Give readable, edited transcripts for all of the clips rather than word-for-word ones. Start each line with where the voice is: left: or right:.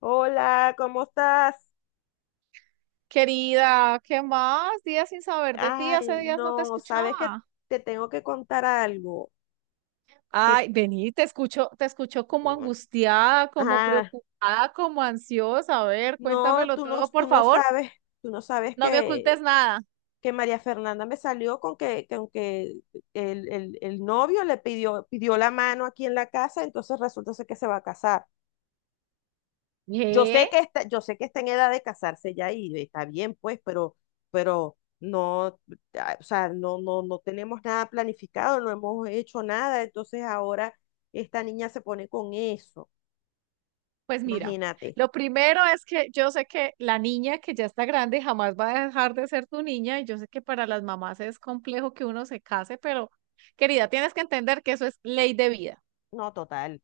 left: Hola, ¿cómo estás?
right: Querida, ¿qué más? Días sin saber de ti,
left: Ay,
right: hace días no te
left: no, sabes que
right: escuchaba.
left: te tengo que contar algo. Que,
right: Ay, vení, te escucho como angustiada, como
left: ah,
right: preocupada, como ansiosa. A ver,
left: no,
right: cuéntamelo todo, por favor.
left: tú no sabes
right: No me ocultes nada.
left: que María Fernanda me salió con que aunque el novio le pidió, pidió la mano aquí en la casa, entonces resulta ser que se va a casar.
right: ¿Eh?
left: Yo sé que está en edad de casarse ya y está bien, pues, pero no, o sea, no tenemos nada planificado, no hemos hecho nada, entonces ahora esta niña se pone con eso,
right: Pues mira,
left: imagínate.
right: lo primero es que yo sé que la niña que ya está grande jamás va a dejar de ser tu niña y yo sé que para las mamás es complejo que uno se case, pero querida, tienes que entender que eso es ley de vida.
left: No, total.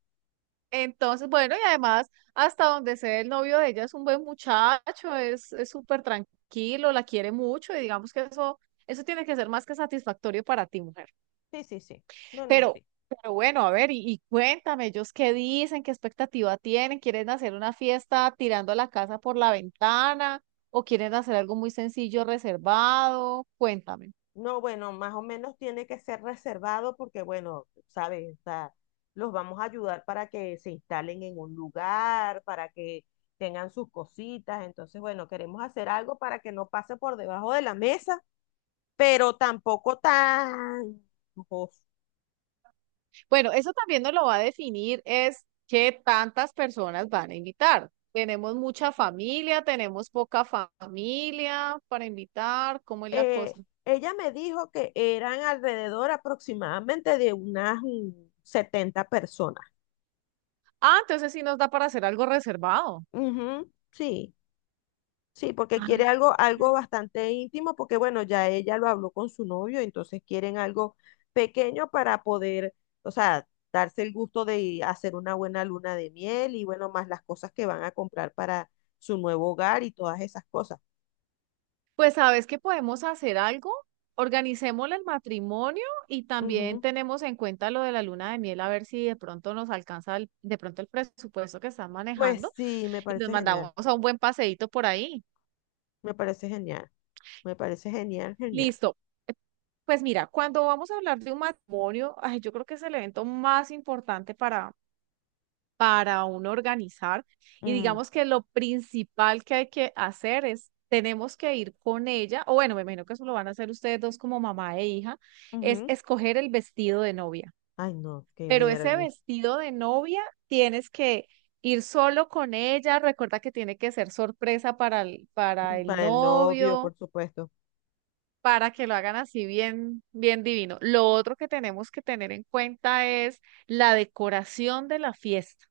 right: Entonces, bueno, y además, hasta donde sé, el novio de ella es un buen muchacho, es súper tranquilo, la quiere mucho, y digamos que eso tiene que ser más que satisfactorio para ti, mujer.
left: Sí, sí, sí. No, no,
right: Pero,
left: sí.
right: pero bueno, a ver, y cuéntame, ellos qué dicen, qué expectativa tienen, ¿quieren hacer una fiesta tirando la casa por la ventana o quieren hacer algo muy sencillo, reservado? Cuéntame.
left: No, bueno, más o menos tiene que ser reservado porque, bueno, sabes, o sea, los vamos a ayudar para que se instalen en un lugar, para que tengan sus cositas. Entonces, bueno, queremos hacer algo para que no pase por debajo de la mesa, pero tampoco tan lujoso.
right: Bueno, eso también nos lo va a definir es qué tantas personas van a invitar. Tenemos mucha familia, tenemos poca familia para invitar, ¿cómo es la
left: Eh,
right: cosa?
left: ella me dijo que eran alrededor aproximadamente de unas 70 personas.
right: Ah, entonces sí nos da para hacer algo reservado.
left: Ujú, sí. Sí, porque
right: Ah,
left: quiere algo, algo
right: mm.
left: bastante íntimo, porque bueno, ya ella lo habló con su novio, entonces quieren algo pequeño para poder, o sea, darse el gusto de hacer una buena luna de miel y bueno, más las cosas que van a comprar para su nuevo hogar y todas esas cosas.
right: Pues sabes que podemos hacer algo, organicémosle el matrimonio y también
left: Ujú.
right: tenemos en cuenta lo de la luna de miel, a ver si de pronto nos alcanza de pronto el presupuesto que están
left: Pues
right: manejando
left: sí, me
right: y nos
left: parece
right: mandamos
left: genial,
right: a un buen paseíto por ahí.
left: me parece genial, me parece genial, genial.
right: Listo. Pues mira, cuando vamos a hablar de un matrimonio, ay, yo creo que es el evento más importante para uno organizar. Y
left: Mm,
right: digamos que lo principal que hay que hacer es, tenemos que ir con ella, o bueno, me imagino que eso lo van a hacer ustedes dos como mamá e hija, es
left: ujú.
right: escoger el vestido de novia.
left: Ay, no, qué
right: Pero ese
left: nervios.
right: vestido de novia tienes que ir solo con ella. Recuerda que tiene que ser sorpresa
left: Mm.
right: para el
left: Para el novio,
right: novio
left: por supuesto.
right: para que lo hagan así bien, bien divino. Lo otro que tenemos que tener en cuenta es la decoración de la fiesta.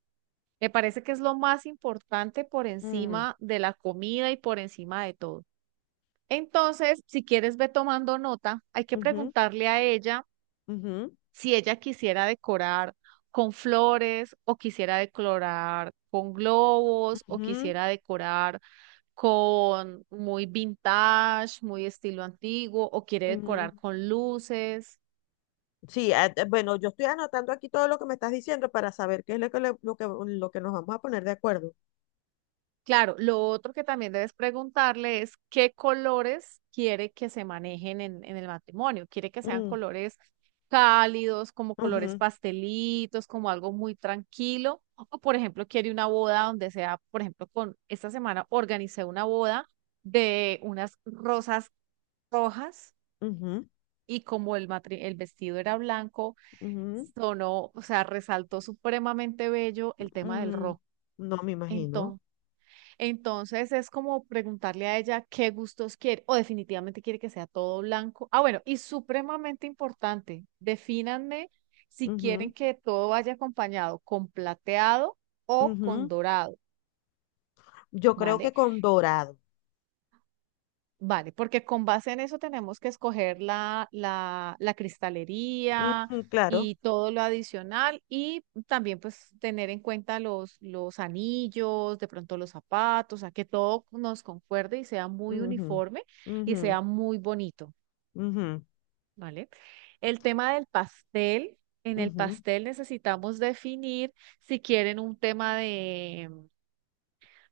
right: Me parece que es lo más importante por
left: Mm,
right: encima de la comida y por encima de todo. Entonces, si quieres, ve tomando nota. Hay que
left: ujú,
right: preguntarle a ella
left: ujú,
right: si ella quisiera decorar con flores o quisiera decorar con globos o
left: ujú,
right: quisiera decorar con muy vintage, muy estilo antiguo, o quiere
left: ujú.
right: decorar con luces.
left: Sí, bueno, yo estoy anotando aquí todo lo que me estás diciendo para saber qué es lo que nos vamos a poner de acuerdo.
right: Claro, lo otro que también debes preguntarle es qué colores quiere que se manejen en el matrimonio. Quiere que sean
left: Mm,
right: colores cálidos, como colores
left: ujú,
right: pastelitos, como algo muy tranquilo. O, por ejemplo, quiere una boda donde sea, por ejemplo, con esta semana organicé una boda de unas rosas rojas
left: ujú,
right: y como el, el vestido era blanco
left: ujú,
right: sonó, o sea, resaltó supremamente bello el tema del
left: ujú.
right: rock.
left: No me imagino.
right: Entonces, entonces es como preguntarle a ella qué gustos quiere o definitivamente quiere que sea todo blanco. Ah, bueno, y supremamente importante, defínanme si quieren que todo vaya acompañado con plateado o
left: Ujú, ujú.
right: con dorado,
left: Yo creo que
right: ¿vale?
left: con dorado.
right: Vale, porque con base en eso tenemos que escoger la, la, la cristalería
left: Ujú, claro.
right: y todo lo adicional y también pues tener en cuenta los anillos, de pronto los zapatos, a que todo nos concuerde y sea muy
left: Ujú,
right: uniforme y
left: ujú,
right: sea muy bonito,
left: ujú,
right: ¿vale? El tema del pastel, en el
left: ujú.
right: pastel necesitamos definir si quieren un tema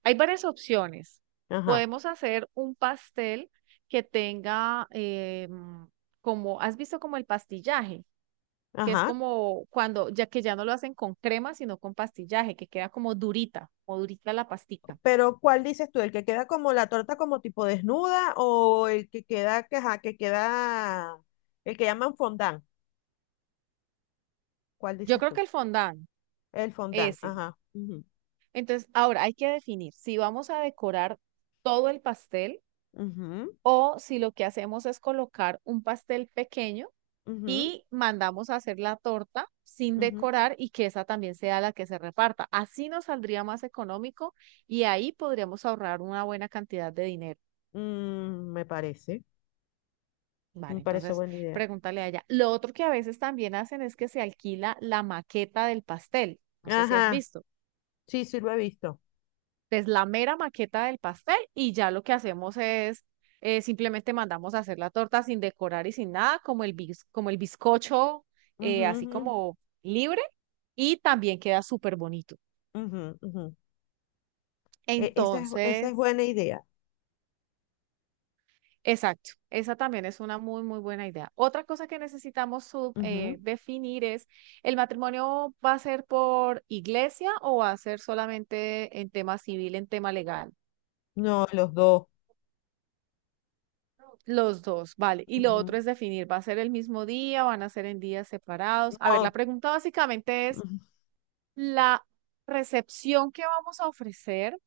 right: hay varias opciones.
left: Ajá,
right: Podemos hacer un pastel que tenga, como, ¿has visto como el pastillaje? Que es
left: ajá.
right: como cuando, ya que ya no lo hacen con crema, sino con pastillaje, que queda como durita la pastica.
left: Pero ¿cuál dices tú? ¿El que queda como la torta como tipo desnuda o el que queda, que, ajá, que queda, el que llaman fondant? ¿Cuál
right: Yo
left: dices
right: creo
left: tú?
right: que el fondant,
left: El fondant,
right: ese.
left: ajá, ujú,
right: Entonces, ahora hay que definir si vamos a decorar todo el pastel
left: ujú,
right: o si lo que hacemos es colocar un pastel pequeño
left: ujú,
right: y mandamos a hacer la torta sin
left: ujú.
right: decorar y que esa también sea la que se reparta. Así nos saldría más económico y ahí podríamos ahorrar una buena cantidad de dinero.
left: Mm, me
right: Vale,
left: parece
right: entonces
left: buena idea.
right: pregúntale a ella. Lo otro que a veces también hacen es que se alquila la maqueta del pastel. No sé si has
left: Ajá,
right: visto.
left: sí, sí lo he visto.
right: Es la mera maqueta del pastel y ya lo que hacemos es simplemente mandamos a hacer la torta sin decorar y sin nada, como el, como el bizcocho,
left: Ujú,
right: así
left: ujú,
right: como libre, y también queda súper bonito.
left: ujú, ujú. Esa es
right: Entonces,
left: buena idea.
right: exacto, esa también es una muy, muy buena idea. Otra cosa que necesitamos
left: Ujú.
right: definir es, ¿el matrimonio va a ser por iglesia o va a ser solamente en tema civil, en tema legal?
left: No, los dos.
right: Los dos, vale. Y lo
left: Ujú.
right: otro es definir, ¿va a ser el mismo día? ¿Van a ser en días separados? A ver, la
left: No,
right: pregunta básicamente es,
left: ujú,
right: ¿la recepción que vamos a ofrecer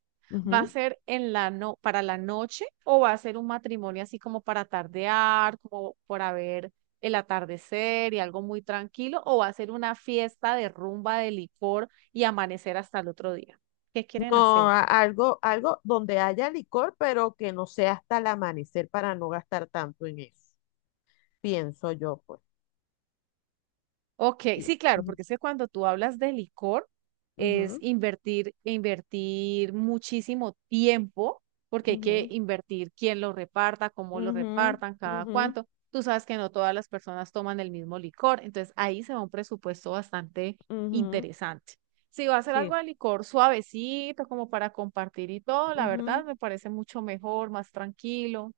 right: va a
left: ujú.
right: ser en la no para la noche o va a ser un matrimonio así como para tardear, como para ver el atardecer y algo muy tranquilo o va a ser una fiesta de rumba de licor y amanecer hasta el otro día? ¿Qué quieren
left: No,
right: hacer?
left: algo, algo donde haya licor, pero que no sea hasta el amanecer para no gastar tanto en eso. Pienso yo, pues.
right: Ok,
left: Bien.
right: sí, claro,
left: Ujú,
right: porque es que cuando tú hablas de licor es
left: ujú,
right: invertir, invertir muchísimo tiempo, porque hay que
left: ujú,
right: invertir quién lo reparta, cómo lo
left: ujú,
right: repartan, cada
left: ujú,
right: cuánto. Tú sabes que no todas las personas toman el mismo licor, entonces ahí se va un presupuesto bastante
left: ujú.
right: interesante. Si va a ser
left: Sí,
right: algo de licor suavecito, como para compartir y todo, la
left: ujú.
right: verdad me parece mucho mejor, más tranquilo.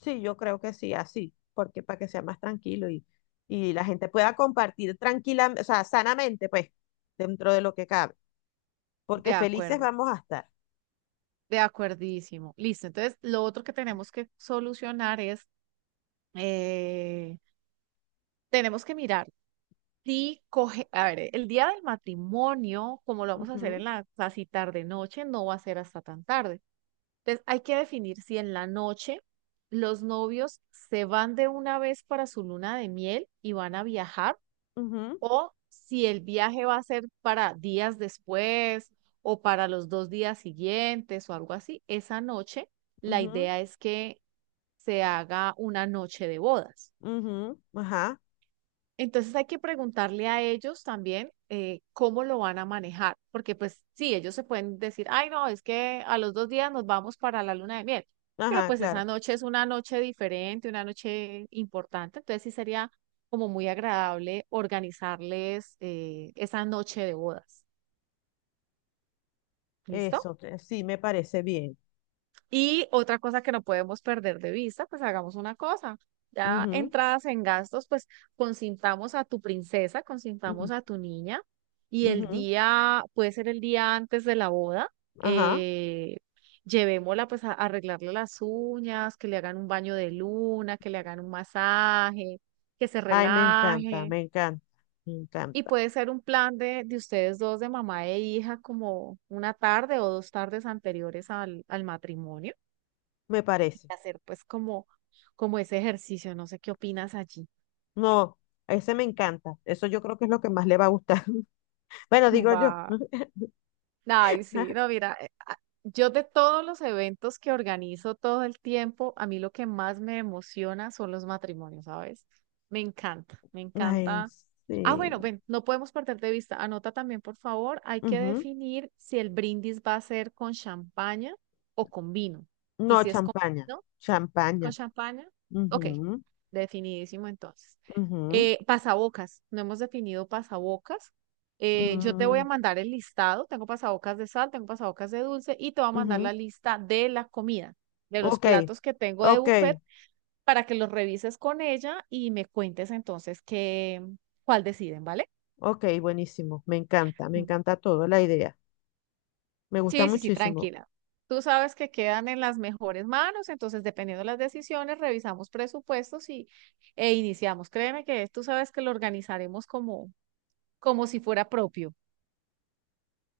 left: Sí, yo creo que sí, así, porque para que sea más tranquilo y la gente pueda compartir tranquila, o sea, sanamente, pues, dentro de lo que cabe, porque
right: De
left: felices
right: acuerdo,
left: vamos a estar.
right: de acuerdísimo. Listo, entonces lo otro que tenemos que solucionar es Eh, tenemos que mirar si coge, a ver, el día del matrimonio, como lo vamos a hacer
left: Ujú,
right: en la casi tarde noche, no va a ser hasta tan tarde. Entonces, hay que definir si en la noche los novios se van de una vez para su luna de miel y van a viajar
left: ujú,
right: o si el viaje va a ser para días después o para los dos días siguientes o algo así. Esa noche, la
left: ujú,
right: idea es que se haga una noche de bodas.
left: ujú, ajá,
right: Entonces hay que preguntarle a ellos también cómo lo van a manejar, porque pues sí, ellos se pueden decir, ay no, es que a los dos días nos vamos para la luna de miel, pero
left: ajá,
right: pues
left: claro,
right: esa noche es una noche diferente, una noche importante, entonces sí sería como muy agradable organizarles esa noche de bodas. ¿Listo?
left: eso, que sí, me parece bien.
right: Y otra cosa que no podemos perder de vista, pues hagamos una cosa. Ya
left: Ujú,
right: entradas en gastos, pues consintamos a tu princesa, consintamos
left: ujú,
right: a tu niña y el
left: ujú,
right: día, puede ser el día antes de la boda,
left: ajá,
right: eh, llevémosla pues a arreglarle las uñas, que le hagan un baño de luna, que le hagan un masaje, que se
left: ay, me encanta,
right: relaje.
left: me encanta, me
right: Y
left: encanta,
right: puede ser un plan de ustedes dos, de mamá e hija, como una tarde o dos tardes anteriores al, al matrimonio
left: me parece.
right: hacer pues como, como ese ejercicio, no sé qué opinas allí.
left: No, ese me encanta, eso yo creo que es lo que más le va a gustar. Bueno, digo yo.
right: Va. Ay, sí, no, mira, yo de todos los eventos que organizo todo el tiempo, a mí lo que más me emociona son los matrimonios, ¿sabes? Me encanta, me
left: Ay,
right: encanta. Ah, bueno,
left: sí.
right: ven, no podemos perder de vista. Anota también, por favor, hay que
left: Ujú.
right: definir si el brindis va a ser con champaña o con vino. Y
left: No,
right: si es con
left: champaña.
right: vino, ¿con
left: Champaña.
right: champaña? Ok,
left: Ujú,
right: definidísimo entonces.
left: ujú,
right: Pasabocas, no hemos definido pasabocas. Yo te voy
left: mm,
right: a mandar el listado, tengo pasabocas de sal, tengo pasabocas de dulce y te voy a mandar
left: ujú.
right: la lista de la comida, de los
left: Ok,
right: platos que tengo de
left: ok,
right: buffet para que los revises con ella y me cuentes entonces qué, cuál deciden, ¿vale?
left: ok, buenísimo. Me
right: Mm.
left: encanta todo, la idea. Me gusta
right: Sí, sí, sí,
left: muchísimo.
right: tranquila. Tú sabes que quedan en las mejores manos, entonces dependiendo de las decisiones, revisamos presupuestos y, e iniciamos. Créeme que tú sabes que lo organizaremos como, como si fuera propio,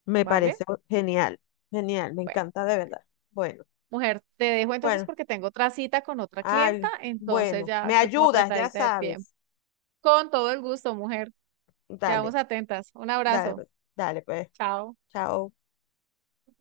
left: Me parece
right: ¿vale?
left: genial, genial, me
right: Bueno,
left: encanta de verdad. Bueno,
right: mujer, te dejo entonces
left: bueno,
right: porque tengo otra cita con otra clienta,
left: ay,
right: entonces
left: bueno,
right: ya
left: me
right: estoy como
left: ayudas, ya
right: apretadita de tiempo.
left: sabes.
right: Con todo el gusto, mujer. Quedamos
left: Dale,
right: atentas. Un
left: dale,
right: abrazo.
left: pues, dale, pues.
right: Chao.
left: Chao.